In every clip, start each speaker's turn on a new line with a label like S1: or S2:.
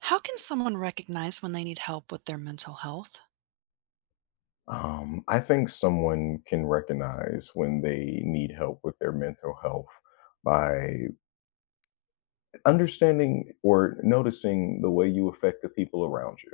S1: How can someone recognize when they need help with their mental health?
S2: I think someone can recognize when they need help with their mental health by understanding or noticing the way you affect the people around you.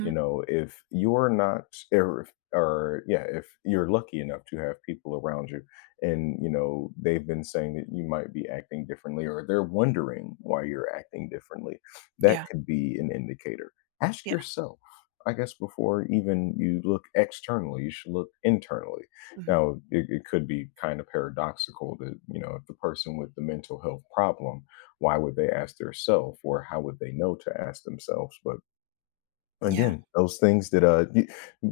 S2: You know, if you're not, or yeah, if you're lucky enough to have people around you and, you know, they've been saying that you might be acting differently or they're wondering why you're acting differently, that
S1: Yeah.
S2: could be an indicator. Ask
S1: Yeah.
S2: yourself. I guess before even you look externally, you should look internally.
S1: Mhm.
S2: Now, it could be kind of paradoxical that, you know, if the person with the mental health problem why would they ask theirself or how would they know to ask themselves but
S1: Yeah.
S2: again, those things that, y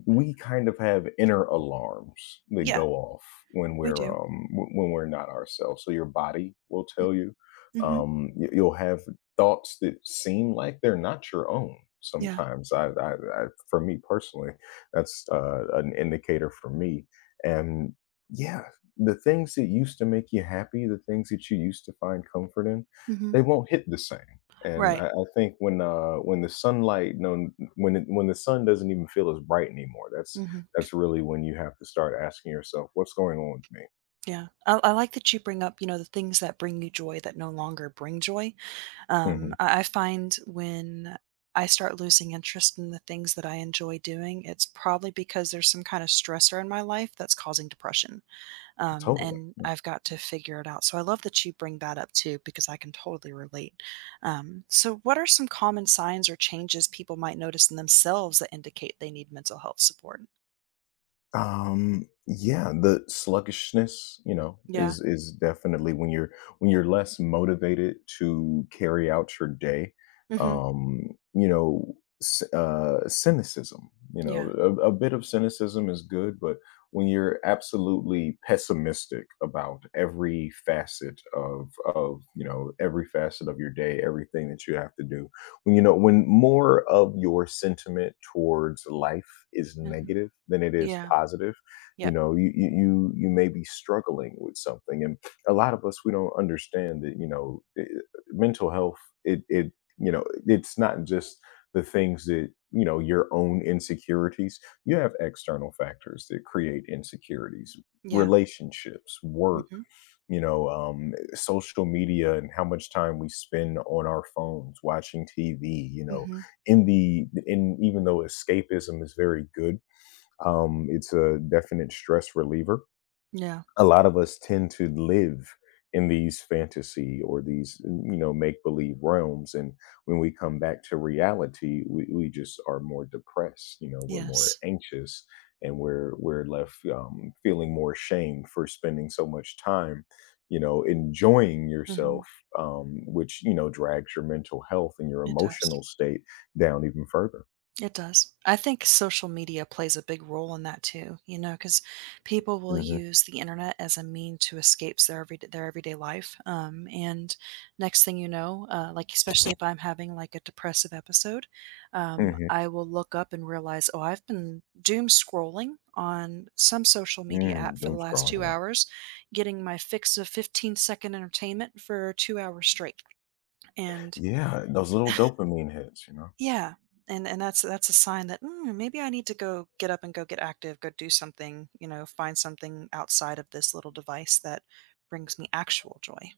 S2: we kind of have inner alarms that
S1: Yeah.
S2: go off when
S1: We
S2: we're,
S1: do.
S2: w when we're not ourselves. So your body will
S1: Mm.
S2: tell you,
S1: Mhm.
S2: you'll have thoughts that seem like they're not your own
S1: Yeah.
S2: sometimes. I for me personally, that's, an indicator for me, and yeah, the things that used to make you happy, the things that you used to find comfort in,
S1: Mhm.
S2: they won't hit the same, and
S1: Right.
S2: I think when when the sun doesn't even feel as bright anymore.
S1: Mhm.
S2: That's really when you have to start asking yourself, "What's going on
S1: Yeah. I like that you bring up the things that bring you joy that no longer bring joy.
S2: with me?" Mhm.
S1: I find when I start losing interest in the things that I enjoy doing, it's probably because there's some kind of stressor in my life that's causing depression.
S2: Totally.
S1: And I've got to figure it out. So I love that you bring that up too, because I can totally relate. So, what are some common signs or changes people might notice in themselves that indicate they need mental health support?
S2: Yeah, the sluggishness, you know,
S1: Yeah.
S2: is definitely when you're less motivated to carry out your day.
S1: Hmm.
S2: You know, cynicism. You know,
S1: Yeah.
S2: a bit of cynicism is good, but when you're absolutely pessimistic about every facet of you know every facet of your day, everything that you have to do, you know when more of your sentiment towards life is
S1: Hmm.
S2: negative than it is
S1: Yeah.
S2: positive. You
S1: Yep.
S2: know you may be struggling with something and a lot of us we don't understand that, you know, mental health it it you know it's not just the things that, you know, your own insecurities. You have external factors that create insecurities,
S1: Yeah.
S2: relationships, work,
S1: Hmm.
S2: you know. Social media and how much time we spend on our phones watching TV, you know,
S1: Hmm.
S2: in the in even though escapism is very good, it's a definite stress reliever.
S1: Yeah.
S2: A lot of us tend to live in these fantasy or these you know, make believe realms, and when we come back to reality we just are more depressed. You know, we're more
S1: Yes.
S2: anxious, and we're left, feeling more shame for spending so much time, you know, enjoying
S1: Hmm.
S2: yourself, which you know drags your mental health and your
S1: It does.
S2: emotional state down even further.
S1: It does. I think social media plays a big role in that too, you know, because people will
S2: hmm
S1: use the internet as a mean to escape their everyday life, and next thing you know, like, especially if I'm having, like, a depressive episode,
S2: hmm
S1: I will look up and realize, "Oh, I've been doom scrolling on some social media app for the
S2: Doom
S1: last
S2: scrolling,
S1: 2
S2: yeah.
S1: hours, getting my fix of 15-second entertainment for 2 hours straight," and
S2: Yeah, those little dopamine hits, you know.
S1: yeah, and that's a sign that, "Mm, maybe I need to go get up and go get active, go do something, you know, find something outside of this little device that brings me actual joy."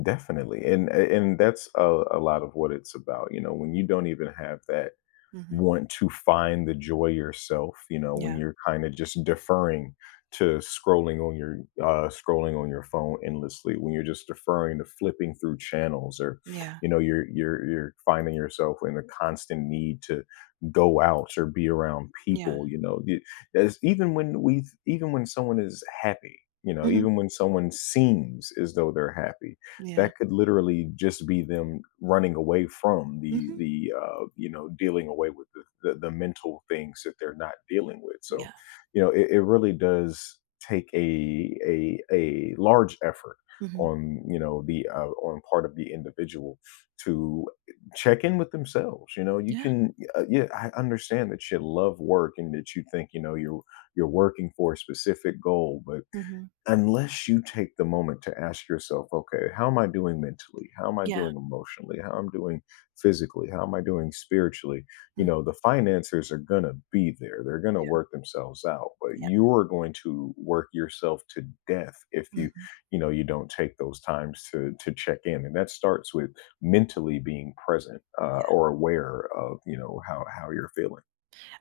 S2: Definitely. And that's a lot of what it's about. You know, when you don't even have that
S1: Mhm.
S2: want to find the joy yourself, you know, when
S1: Yeah.
S2: you're kind of just deferring to scrolling on your phone endlessly, when you're just deferring to flipping through channels or
S1: Yeah.
S2: you know, you're finding yourself in a constant need to go out or be around
S1: Yeah.
S2: people, you know. As even when we even when someone is happy, you know,
S1: Mhm.
S2: even when someone seems as though they're happy,
S1: Yeah.
S2: that could literally just be them running away from
S1: Mhm.
S2: the you know, dealing away with the mental things that they're not dealing with. So,
S1: Yeah.
S2: you know, it really does take a large effort
S1: Mhm.
S2: on you know the on part of the individual to check in with themselves. You know, you
S1: Yeah.
S2: can yeah, I understand that you love work and that you think, you know, you're working for a specific goal, but
S1: Mhm.
S2: unless you take the moment to ask yourself, okay, how am I doing mentally? How am I
S1: Yeah.
S2: doing emotionally? How am I doing physically? How am I doing spiritually? You
S1: Mhm.
S2: know, the financiers are going to be there. They're going to
S1: Yeah.
S2: work themselves out, but
S1: Yeah.
S2: you are going to work yourself to death if you,
S1: Mhm.
S2: you know, you don't take those times to check in. And that starts with mentally being present,
S1: Yeah.
S2: or aware of, you know, how you're feeling.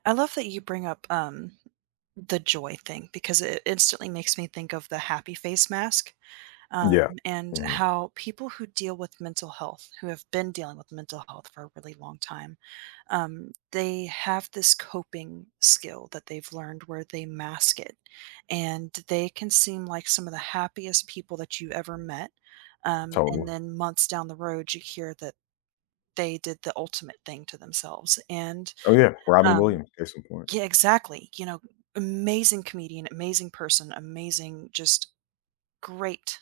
S1: I love that you bring up, the joy thing because it instantly makes me think of the happy face mask. um,
S2: Yeah.
S1: and
S2: Hmm.
S1: how people who deal with mental health, who have been dealing with mental health for a really long time, they have this coping skill that they've learned where they mask it. And they can seem like some of the happiest people that you ever met. And
S2: Totally.
S1: then months down the road, you hear that they did the ultimate thing to themselves. And
S2: Oh yeah, Robin
S1: um,
S2: Williams at some point.
S1: yeah, exactly. You know, amazing comedian, amazing person, amazing, just great.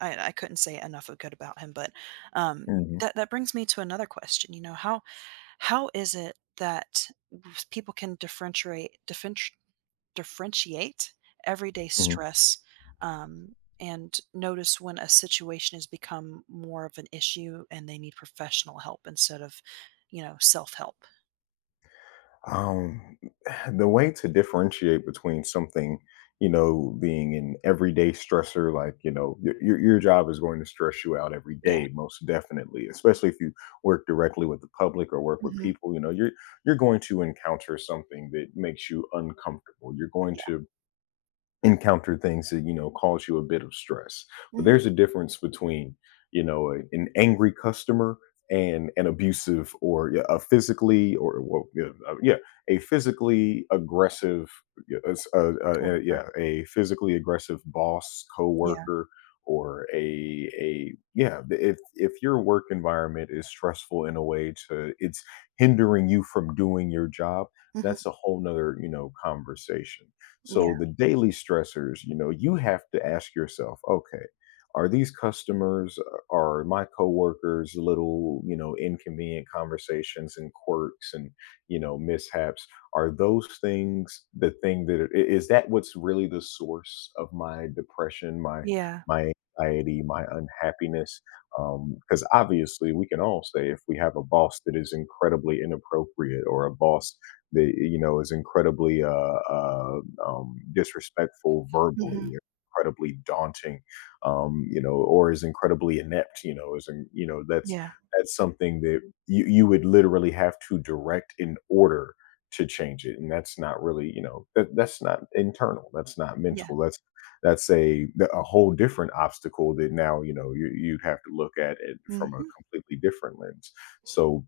S1: I couldn't say enough of good about him, but, um,
S2: hmm
S1: that brings me to another question, you know, how is it that s people can differentiate different differentiate everyday
S2: hmm
S1: stress, um, and notice when a situation has become more of an issue and they need professional help instead of, you know, self-help?
S2: um the way to differentiate between something, you know, being an everyday stressor, like, you know, your job is going to stress you out every
S1: Yeah,
S2: day, most definitely, especially if you work directly with the public or work with
S1: mhm,
S2: people. You know, you're going to encounter something that makes you uncomfortable. You're going
S1: yeah,
S2: to encounter things that, you know, cause you a bit of stress, but
S1: mhm,
S2: there's a difference between, you know, an angry customer and an abusive or yeah, a physically or well, yeah, a physically aggressive
S1: coworker,
S2: a physically aggressive boss,
S1: yeah,
S2: coworker, or a yeah th- if your work environment is stressful in a way to it's hindering you from doing your job,
S1: mhm,
S2: that's a whole nother, you know, conversation. So
S1: yeah,
S2: the daily stressors, you know, you have to ask yourself, okay, are these customers, are my coworkers little, you know, inconvenient conversations and quirks and, you know, mishaps? Are those things the thing that is that what's really the source of my depression,
S1: yeah,
S2: my anxiety, my unhappiness? Because obviously, we can all say if we have a boss that is incredibly inappropriate or a boss that, you know, is incredibly disrespectful verbally,
S1: mhm,
S2: incredibly daunting, you know, or is incredibly inept. You know, you know,
S1: yeah,
S2: that's something that you would literally have to direct in order to change it, and that's not really, you know, that's not internal, that's not
S1: yeah,
S2: mental, that's a whole different obstacle that now, you know, you'd have to look at it from a
S1: mhm,
S2: completely different lens. So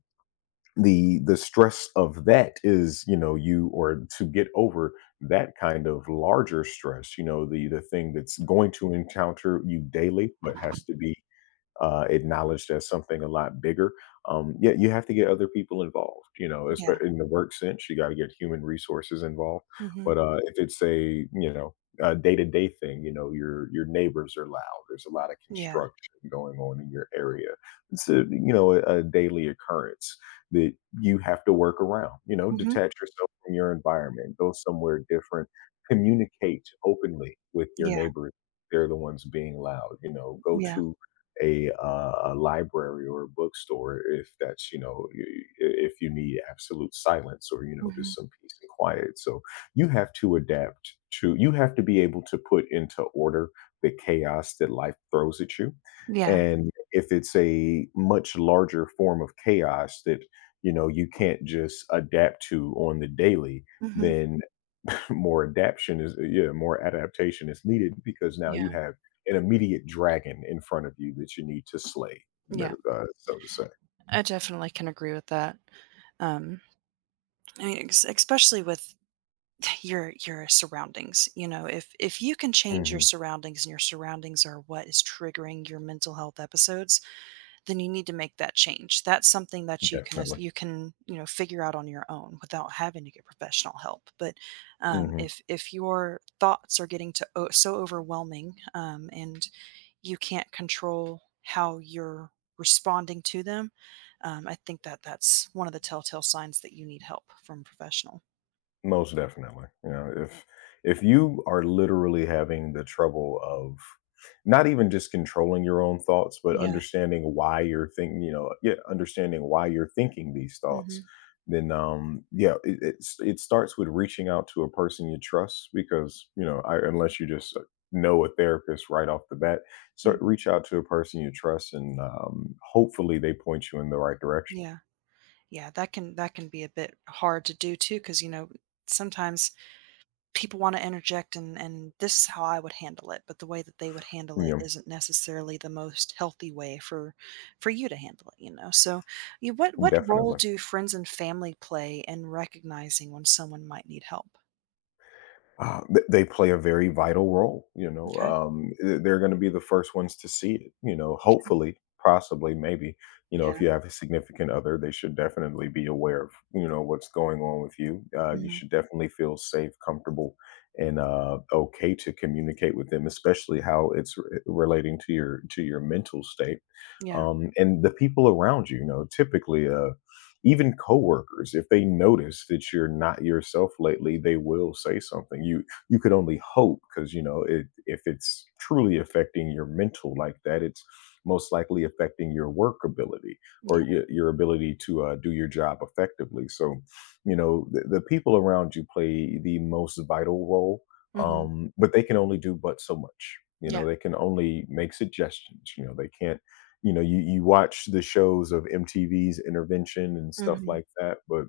S2: the stress of that is, you know, you or to get over that kind of larger stress, you know, the thing that's going to encounter you daily but has to be acknowledged as something a lot bigger. Yeah, you have to get other people involved, you know,
S1: yeah,
S2: especially in the work sense. You got to get human resources involved.
S1: mhm,
S2: But if it's a, you know, a day-to-day thing, you know, your neighbors are loud. There's a lot of
S1: yeah,
S2: construction going on in your area. It's a, you know, a daily occurrence that you have to work around. You know,
S1: mhm.
S2: detach yourself from your environment, go somewhere different, communicate openly with your
S1: Yeah,
S2: neighbors. They're the ones being loud. You know, go
S1: yeah,
S2: to a library or a bookstore if that's, you know, if you need absolute silence or, you know, just
S1: mhm,
S2: some peace and quiet. So you have to adapt to you have to be able to put into order the chaos that life throws at you,
S1: yeah,
S2: and if it's a much larger form of chaos that, you know, you can't just adapt to on the daily,
S1: mhm,
S2: then more adaptation is yeah, more adaptation is needed because now you
S1: yeah,
S2: have an immediate dragon in front of you that you need to slay,
S1: yeah,
S2: so to say.
S1: I definitely can agree with that. Um, I mean, ex especially with your surroundings, you know, if you can change your
S2: Hmm.
S1: surroundings and your surroundings are what is triggering your mental health episodes, then you need to make that change. That's something that
S2: Definitely.
S1: you can, you know, figure out on your own without having to get professional help. But,
S2: Hmm.
S1: if your thoughts are getting to o so overwhelming, and you can't control how you're responding to them, I think that that's one of the telltale signs that you need help from a professional.
S2: Most definitely. You know, if you are literally having the trouble of not even just controlling your own thoughts, but
S1: Yeah.
S2: understanding why you're thinking, you know, yeah, understanding why you're thinking these thoughts,
S1: Mhm.
S2: then yeah, it starts with reaching out to a person you trust because, you know, I, unless you just know a therapist right off the bat, so
S1: Mhm.
S2: reach out to a person you trust and hopefully they point you in the right direction.
S1: Yeah. Yeah, that can be a bit hard to do too, because you know, sometimes people wanna interject and this is how I would handle it, but the way that they would handle it
S2: You
S1: isn't necessarily the most healthy way for you to handle it, you know? So, you
S2: know,
S1: what role
S2: definitely.
S1: do friends and family play in recognizing when someone might need help?
S2: They play a very vital role, you know.
S1: Okay.
S2: They're going to be the first ones to see it, you know. Hopefully, possibly, maybe, you know,
S1: Yeah.
S2: if you have a significant other, they should definitely be aware of, you know, what's going on with you. You
S1: Mhm.
S2: should definitely feel safe, comfortable, and okay to communicate with them, especially how it's relating to your mental state,
S1: Yeah.
S2: and the people around you. You know, typically. Even coworkers, if they notice that you're not yourself lately, they will say something. You you could only hope because, you know, if it's truly affecting your mental like that, it's most likely affecting your work ability or
S1: Yeah.
S2: your ability to do your job effectively. So you know the people around you play the most vital role,
S1: Mhm.
S2: but they can only do but so much. You know,
S1: Yeah.
S2: they can only make suggestions. You know, they can't, you know, you watch the shows of MTV's Intervention and stuff
S1: Mhm.
S2: like that, but,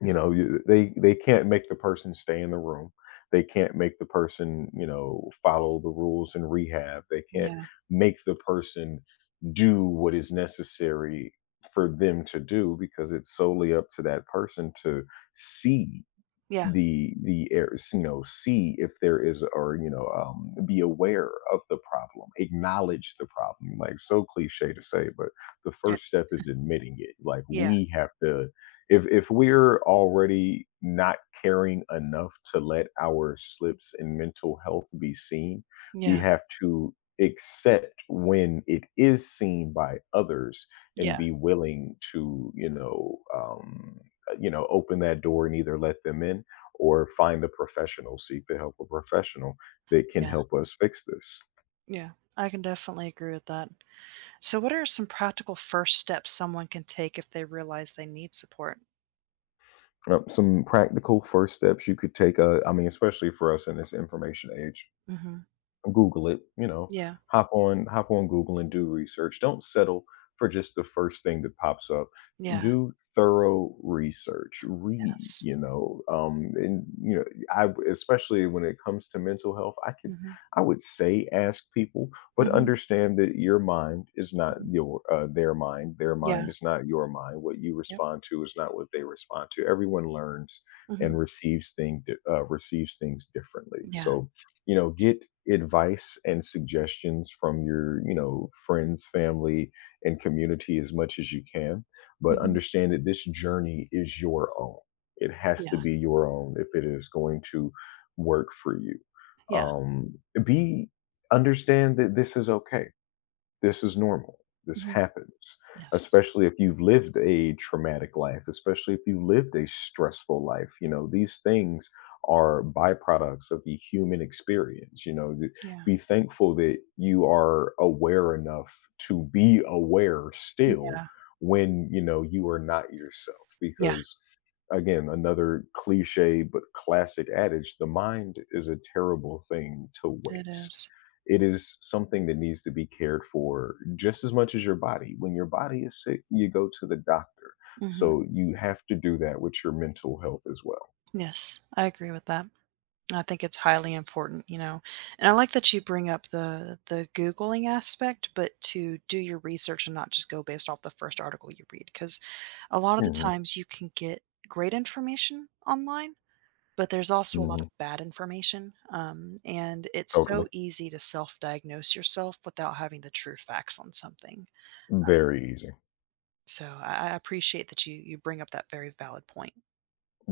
S2: you know, you they can't make the person stay in the room. They can't make the person, you know, follow the rules in rehab. They can't
S1: Yeah.
S2: make the person do what is necessary for them to do because it's solely up to that person to see
S1: Yeah.
S2: the areas, you know, see if there is, or, you know, be aware of the problem, acknowledge the problem. Like, so cliche to say, but the
S1: It
S2: first step is admitting it. Like,
S1: yeah.
S2: we have to if we're already not caring enough to let our slips in mental health be seen, we
S1: Yeah.
S2: have to accept when it is seen by others and
S1: Yeah.
S2: be willing to, you know, you know, open that door and either let them in or find a professional, seek the help of a professional that can
S1: Yeah.
S2: help us fix this.
S1: Yeah. I can definitely agree with that. So what are some practical first steps someone can take if they realize they need support?
S2: Some practical first steps you could take, I mean, especially for us in this information age,
S1: Mhm.
S2: Google it, you know,
S1: Yeah.
S2: hop on Google and do research. Don't settle for just the first thing that pops up.
S1: Yeah.
S2: Do thorough research. Read,
S1: Yes.
S2: you know, and you know, I especially when it comes to mental health, I could,
S1: Mhm.
S2: I would say ask people, but
S1: Mhm.
S2: understand that your mind is not
S1: Mhm.
S2: your their mind. Their mind
S1: Yeah.
S2: is not your mind. What you
S1: Yep.
S2: respond to is not what they respond to. Everyone learns and
S1: Mhm.
S2: receives thing receives things differently.
S1: Yeah.
S2: So you know get advice and suggestions from your, you know, friends, family, and community as much as you can, but
S1: Mhm.
S2: understand that this journey is your own. It has to
S1: Yeah.
S2: be your own if it is going to work for you.
S1: Yeah.
S2: um be understand that this is okay. This is normal. This
S1: Mhm.
S2: happens,
S1: Yes.
S2: especially if you've lived a traumatic life, especially if you lived a stressful life. You know, these things are byproducts of the human experience. You know,
S1: Yeah.
S2: be thankful that you are aware enough to be aware still
S1: Yeah.
S2: when, you know, you are not yourself
S1: Yeah.
S2: because again, another cliche but classic adage, the mind is a terrible thing to
S1: It
S2: waste.
S1: is.
S2: It is something that needs to be cared for just as much as your body. When your body is sick, you go to the doctor.
S1: Mhm.
S2: So you have to do that with your mental health as well.
S1: Yes. I agree with that. I think it's highly important, you know. And I like that you bring up the googling aspect, but to do your research and not just go based off the first article you read because a lot of the
S2: Hmm.
S1: times you can get great information online, but there's also a lot
S2: Hmm.
S1: of bad information. And it's
S2: Totally.
S1: so easy to self-diagnose yourself without having the true facts on something.
S2: Very easy.
S1: So I appreciate that you bring up that very valid point.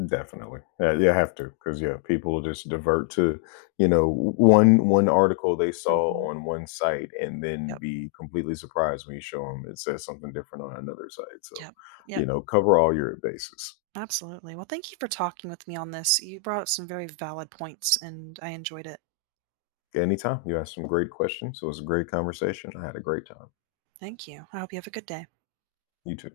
S2: Definitely. Yeah, you have to because yeah, people just divert to, you know, one article they saw
S1: Hmm.
S2: on one site and then
S1: Yep.
S2: be completely surprised when you show them it says something different on another site. So,
S1: Yep.
S2: you
S1: Yep.
S2: know, cover all your bases.
S1: Absolutely. Well, thank you for talking with me on this. You brought up some very valid points, and I enjoyed it.
S2: Anytime. You asked some great questions. So it was a great conversation. I had a great time.
S1: Thank you. I hope you have a good day.
S2: You too.